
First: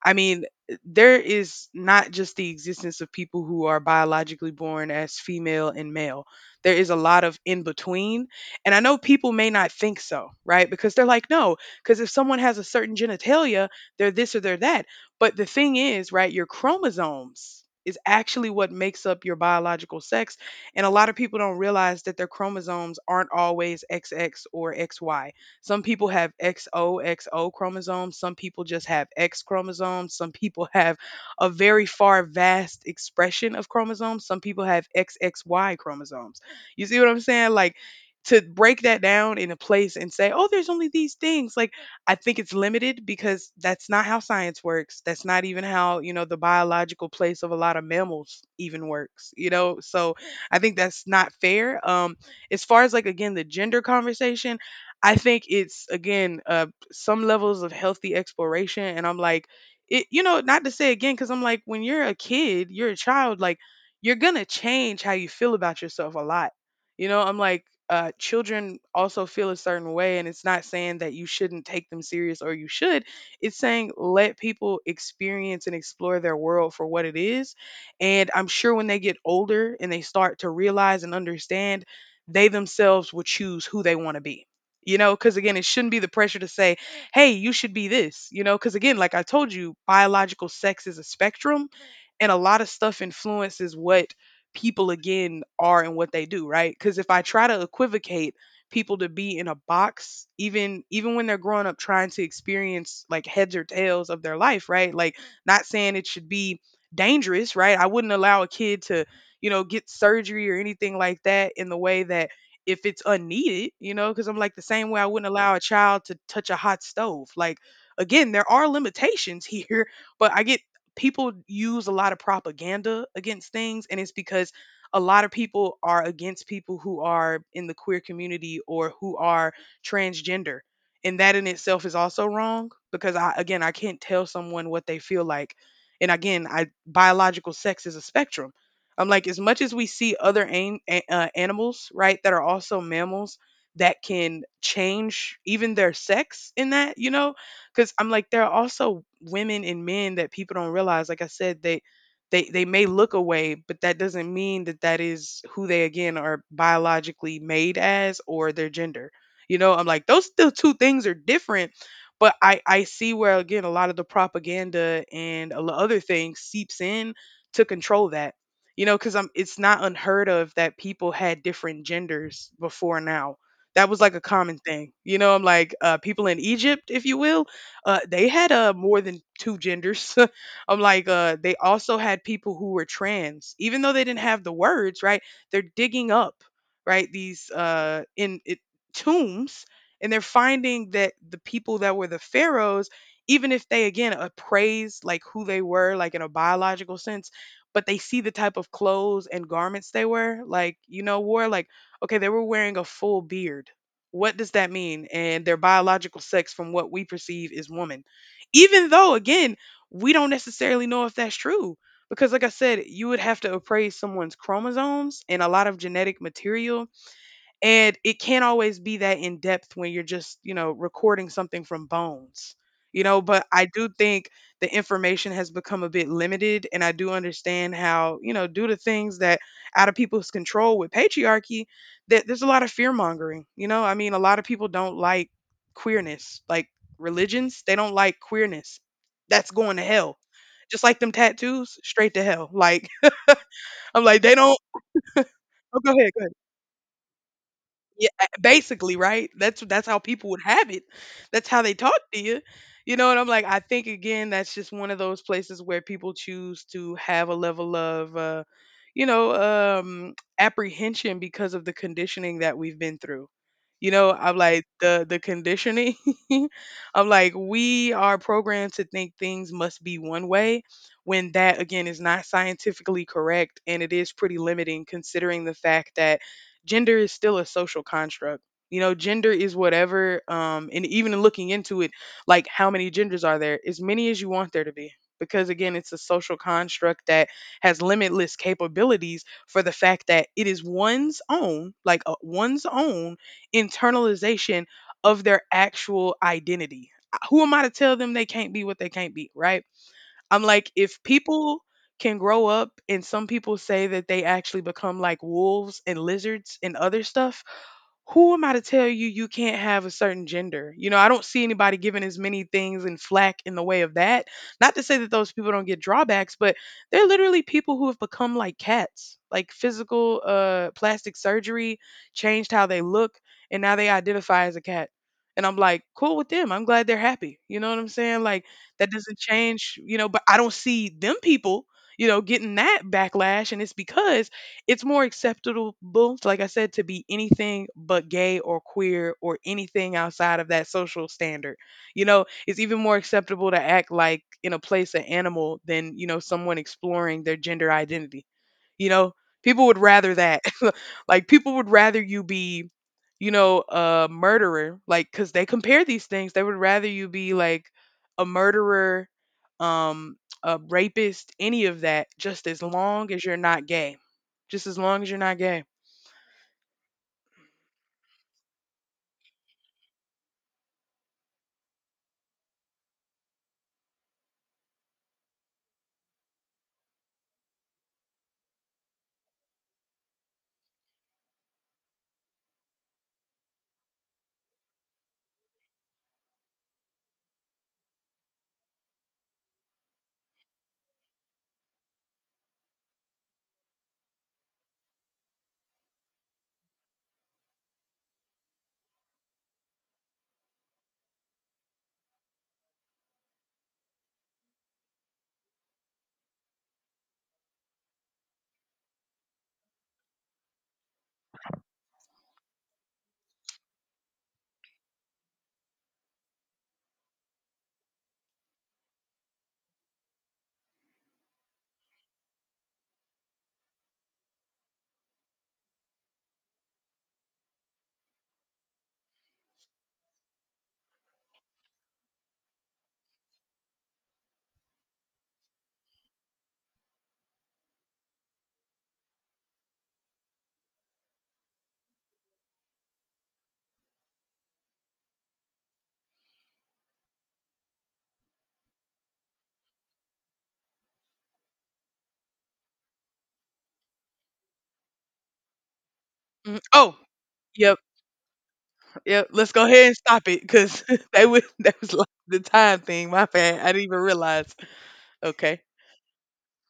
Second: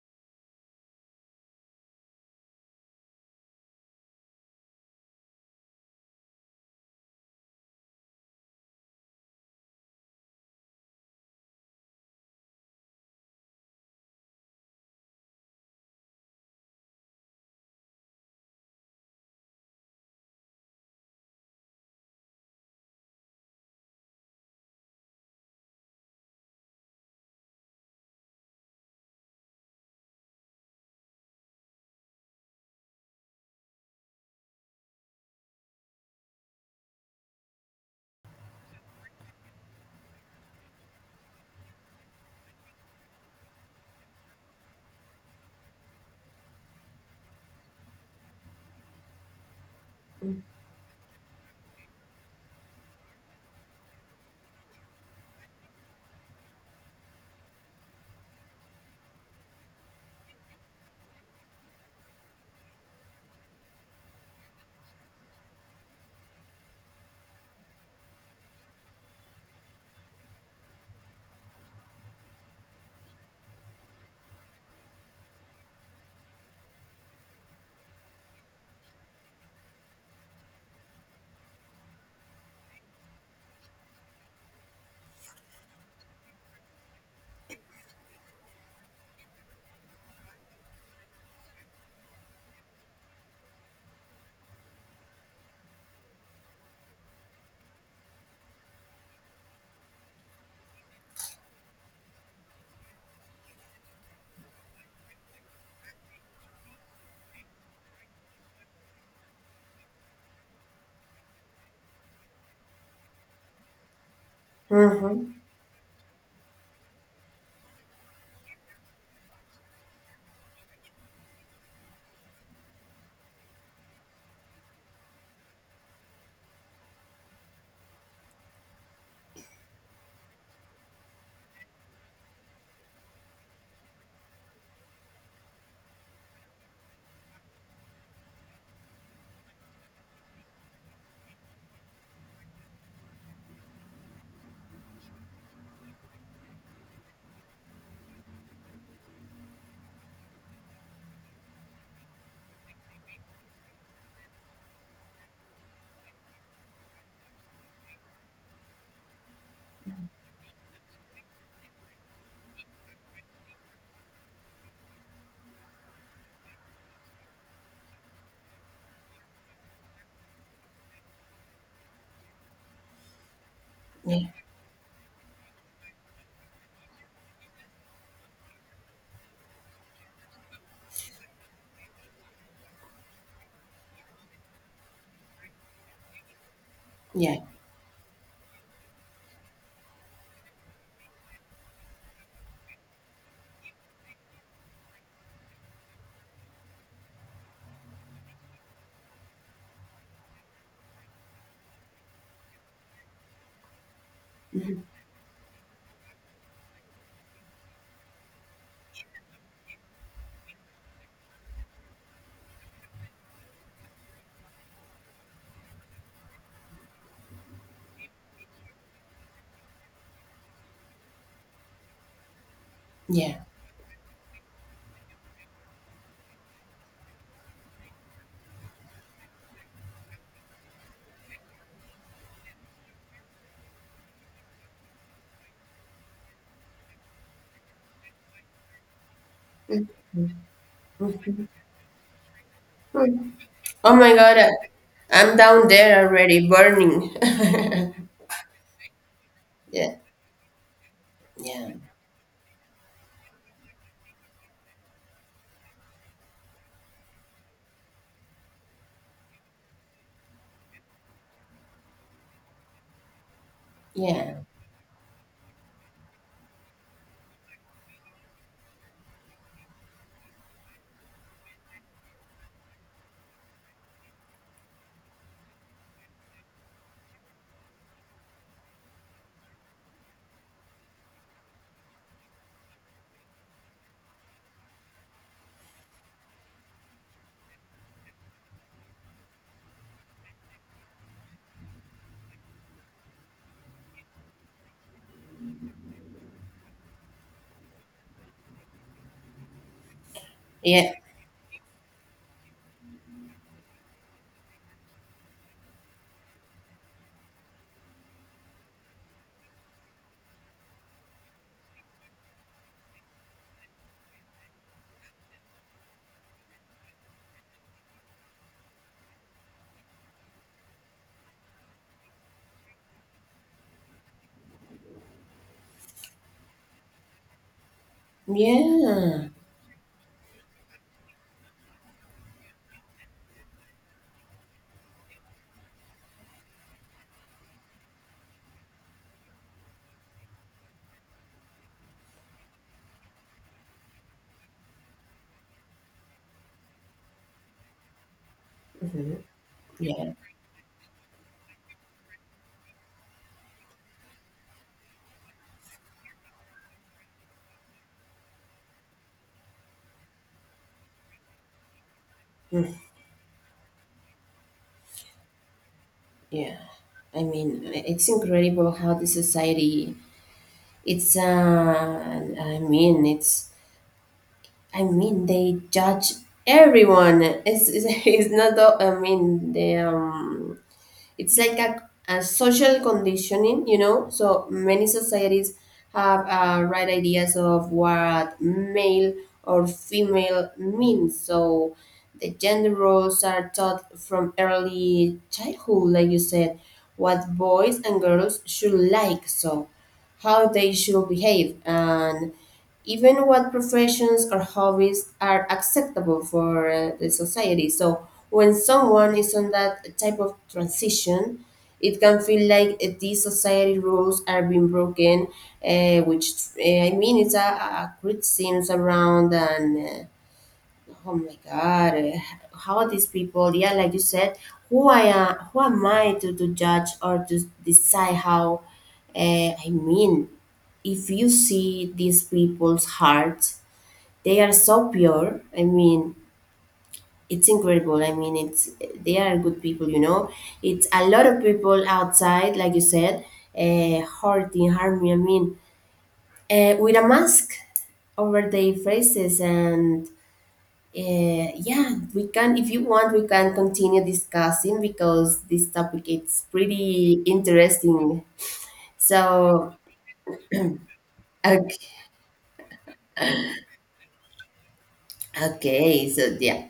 I mean, there is not just the existence of people who are biologically born as female and male. There is a lot of in between. And I know people may not think so, right? Because they're like, no, because if someone has a certain genitalia, they're this or they're that. But the thing is, right, your chromosomes is actually what makes up your biological sex. And a lot of people don't realize that their chromosomes aren't always XX or XY. Some people have XOXO chromosomes, some people just have X chromosomes, some people have a very far vast expression of chromosomes, some people have XXY chromosomes. You see what I'm saying? Like to break that down in a place and say, "Oh, there's only these things." Like I think it's limited because that's not how science works. That's not even how, you know, the biological place of a lot of mammals even works, you know? So I think that's not fair. Um, as far as like again the gender conversation, I think it's again some levels of healthy exploration, and I'm like, it, you know, not to say again, because I'm like, when you're a kid, you're a child, like you're gonna change how you feel about yourself a lot. You know, I'm like, children also feel a certain way, and it's not saying that you shouldn't take them serious or you should. It's saying let people experience and explore their world for what it is. And I'm sure when they get older and they start to realize and understand, they themselves will choose who they want to be, you know, because again it shouldn't be the pressure to say, hey, you should be this, you know, because again like I told you biological sex is a spectrum and a lot of stuff influences what people again are and what they do, right? Because if I try to equivocate people to be in a box, even when they're growing up trying to experience like heads or tails of their life, right? Like not saying it should be dangerous, right, I wouldn't allow a kid to, you know, get surgery or anything like that in the way that if it's unneeded, you know, because I'm like the same way I wouldn't
Mm-hmm.
allow a child to touch a hot stove. Like, again, there are limitations here, but I get people use a lot of propaganda against things, and it's because a lot of people are against people who are in the queer community or who are transgender. And that in itself is also wrong because I, again, I can't tell someone what they feel like. And again, I biological sex is a spectrum. I'm like, as much as we see animals, right, that are also mammals that can change even their sex in that, you know, because I'm like, there are also women and men that people don't realize. Like I said, they may look away, but that doesn't mean that that is who they again are biologically made as or their gender. You know, I'm like, those still two things are different. But I see where again a lot of the propaganda and a lot other things seeps in to control that, you know, because I'm it's not unheard of that people had different genders before. Now that was like
Yeah,
a common thing. You know, I'm like, people in Egypt, if you will, they had more than two genders. I'm like, they also had people who were trans even though they didn't have the words, right? They're digging up, right,
yeah.
these tombs, and they're finding that the people that were the pharaohs, even if they again appraise like who they were like in a biological sense, but they see the type of clothes and garments they wear. Like, you know, wore like, okay, they were wearing a full beard. What does that
Mhm.
mean? And their biological sex from what we perceive is woman. Even though, again, we don't necessarily know if that's true. Because, like I said, you would have to appraise someone's chromosomes and a lot of genetic material, and it can't always be that in depth when you're just, you know, recording something from bones, you know.
Yeah.
But I do think the information has become a bit limited. And I do understand how, you know, due to things that out of people's control with patriarchy, that there's a lot of fear mongering, you know. I mean, a lot of people don't like queerness, like religions, they don't like queerness. That's going to
Mhm.
hell.
Mhm.
Just like them tattoos, straight to hell. Like,
Mhm. Oh
I'm
my
like, they
God,
don't.
I'm down
Oh, go
there
ahead. Go ahead.
already, burning.
Yeah, basically, right? That's
Yeah,
how people would have it. That's how
yeah,
they talk to you. You know, and I'm like, I think again, that's just one of those places where people choose to have a level of, you know, apprehension because of the conditioning that we've been through. You know,
yeah,
I'm like the conditioning. I'm like, we are programmed to think things must be one way, when that again is not scientifically correct, and it is pretty limiting considering the fact that gender is still a social construct. You know, gender is whatever, and even looking into it, like how many genders are there? As many as you want there to be. Because again, it's a social construct that has limitless capabilities for the fact that it is one's own, one's own internalization of their actual identity. Who am I to tell them they can't be what they can't be, right? I'm like,
yeah, yeah.
if people can grow up and some people say that they actually become like wolves and lizards and other stuff, who am I to tell you you can't have a certain gender? You know, I don't see anybody giving as many things and flack in the way of that. Not to say that those people don't get drawbacks, but they're literally people who have become like cats. Like physical plastic surgery changed how they look and now they identify as a cat. And I'm like, cool with them. I'm glad they're happy. You know what I'm saying? Like that doesn't change, you know, but I don't see them people, you know, getting that backlash, and it's because it's more acceptable, like I said, to be anything but gay or queer or anything outside of that social standard. You know, it's even more acceptable to act like in a place an animal than, you know, someone exploring their gender identity. You know,
Mhm.
people would
Yeah.
rather that. Like people would rather you be, you know, a murderer. Like, cause they compare these things. They would rather you be like a murderer, um, a rapist, any of that, just as
Mm-hmm.
long as you're not gay. Just as long as you're not gay.
Yeah, I mean, it's incredible how the society. It's I mean, it's I mean, they judge everyone. It's it's not. I mean, they it's like a social conditioning. You know, so many societies have right ideas of what male or female means. So the gender roles are taught from early childhood, like you said, what boys and girls should like, so how they should behave, and even what professions or hobbies are acceptable for the society. So when someone is on that type of transition, it can feel like these society rules are being broken, which I mean, it's a criticism around, and oh my God, how are these people? Yeah, like you said, who am I to, judge or to decide how? I mean, if you see these people's hearts, they are so pure. I mean, it's incredible. I mean, it's they are good people. You know, it's a lot of people outside, like you said, hurting, harming. I mean, with a mask over their faces. And Yeah, if you want, we can continue discussing, because this topic is
Mhm. Oh,
pretty
yep,
interesting.
yep. Let's go
So,
ahead and stop it because that was that
okay,
was like the time thing. My bad. I didn't even realize. Okay.
okay, so yeah.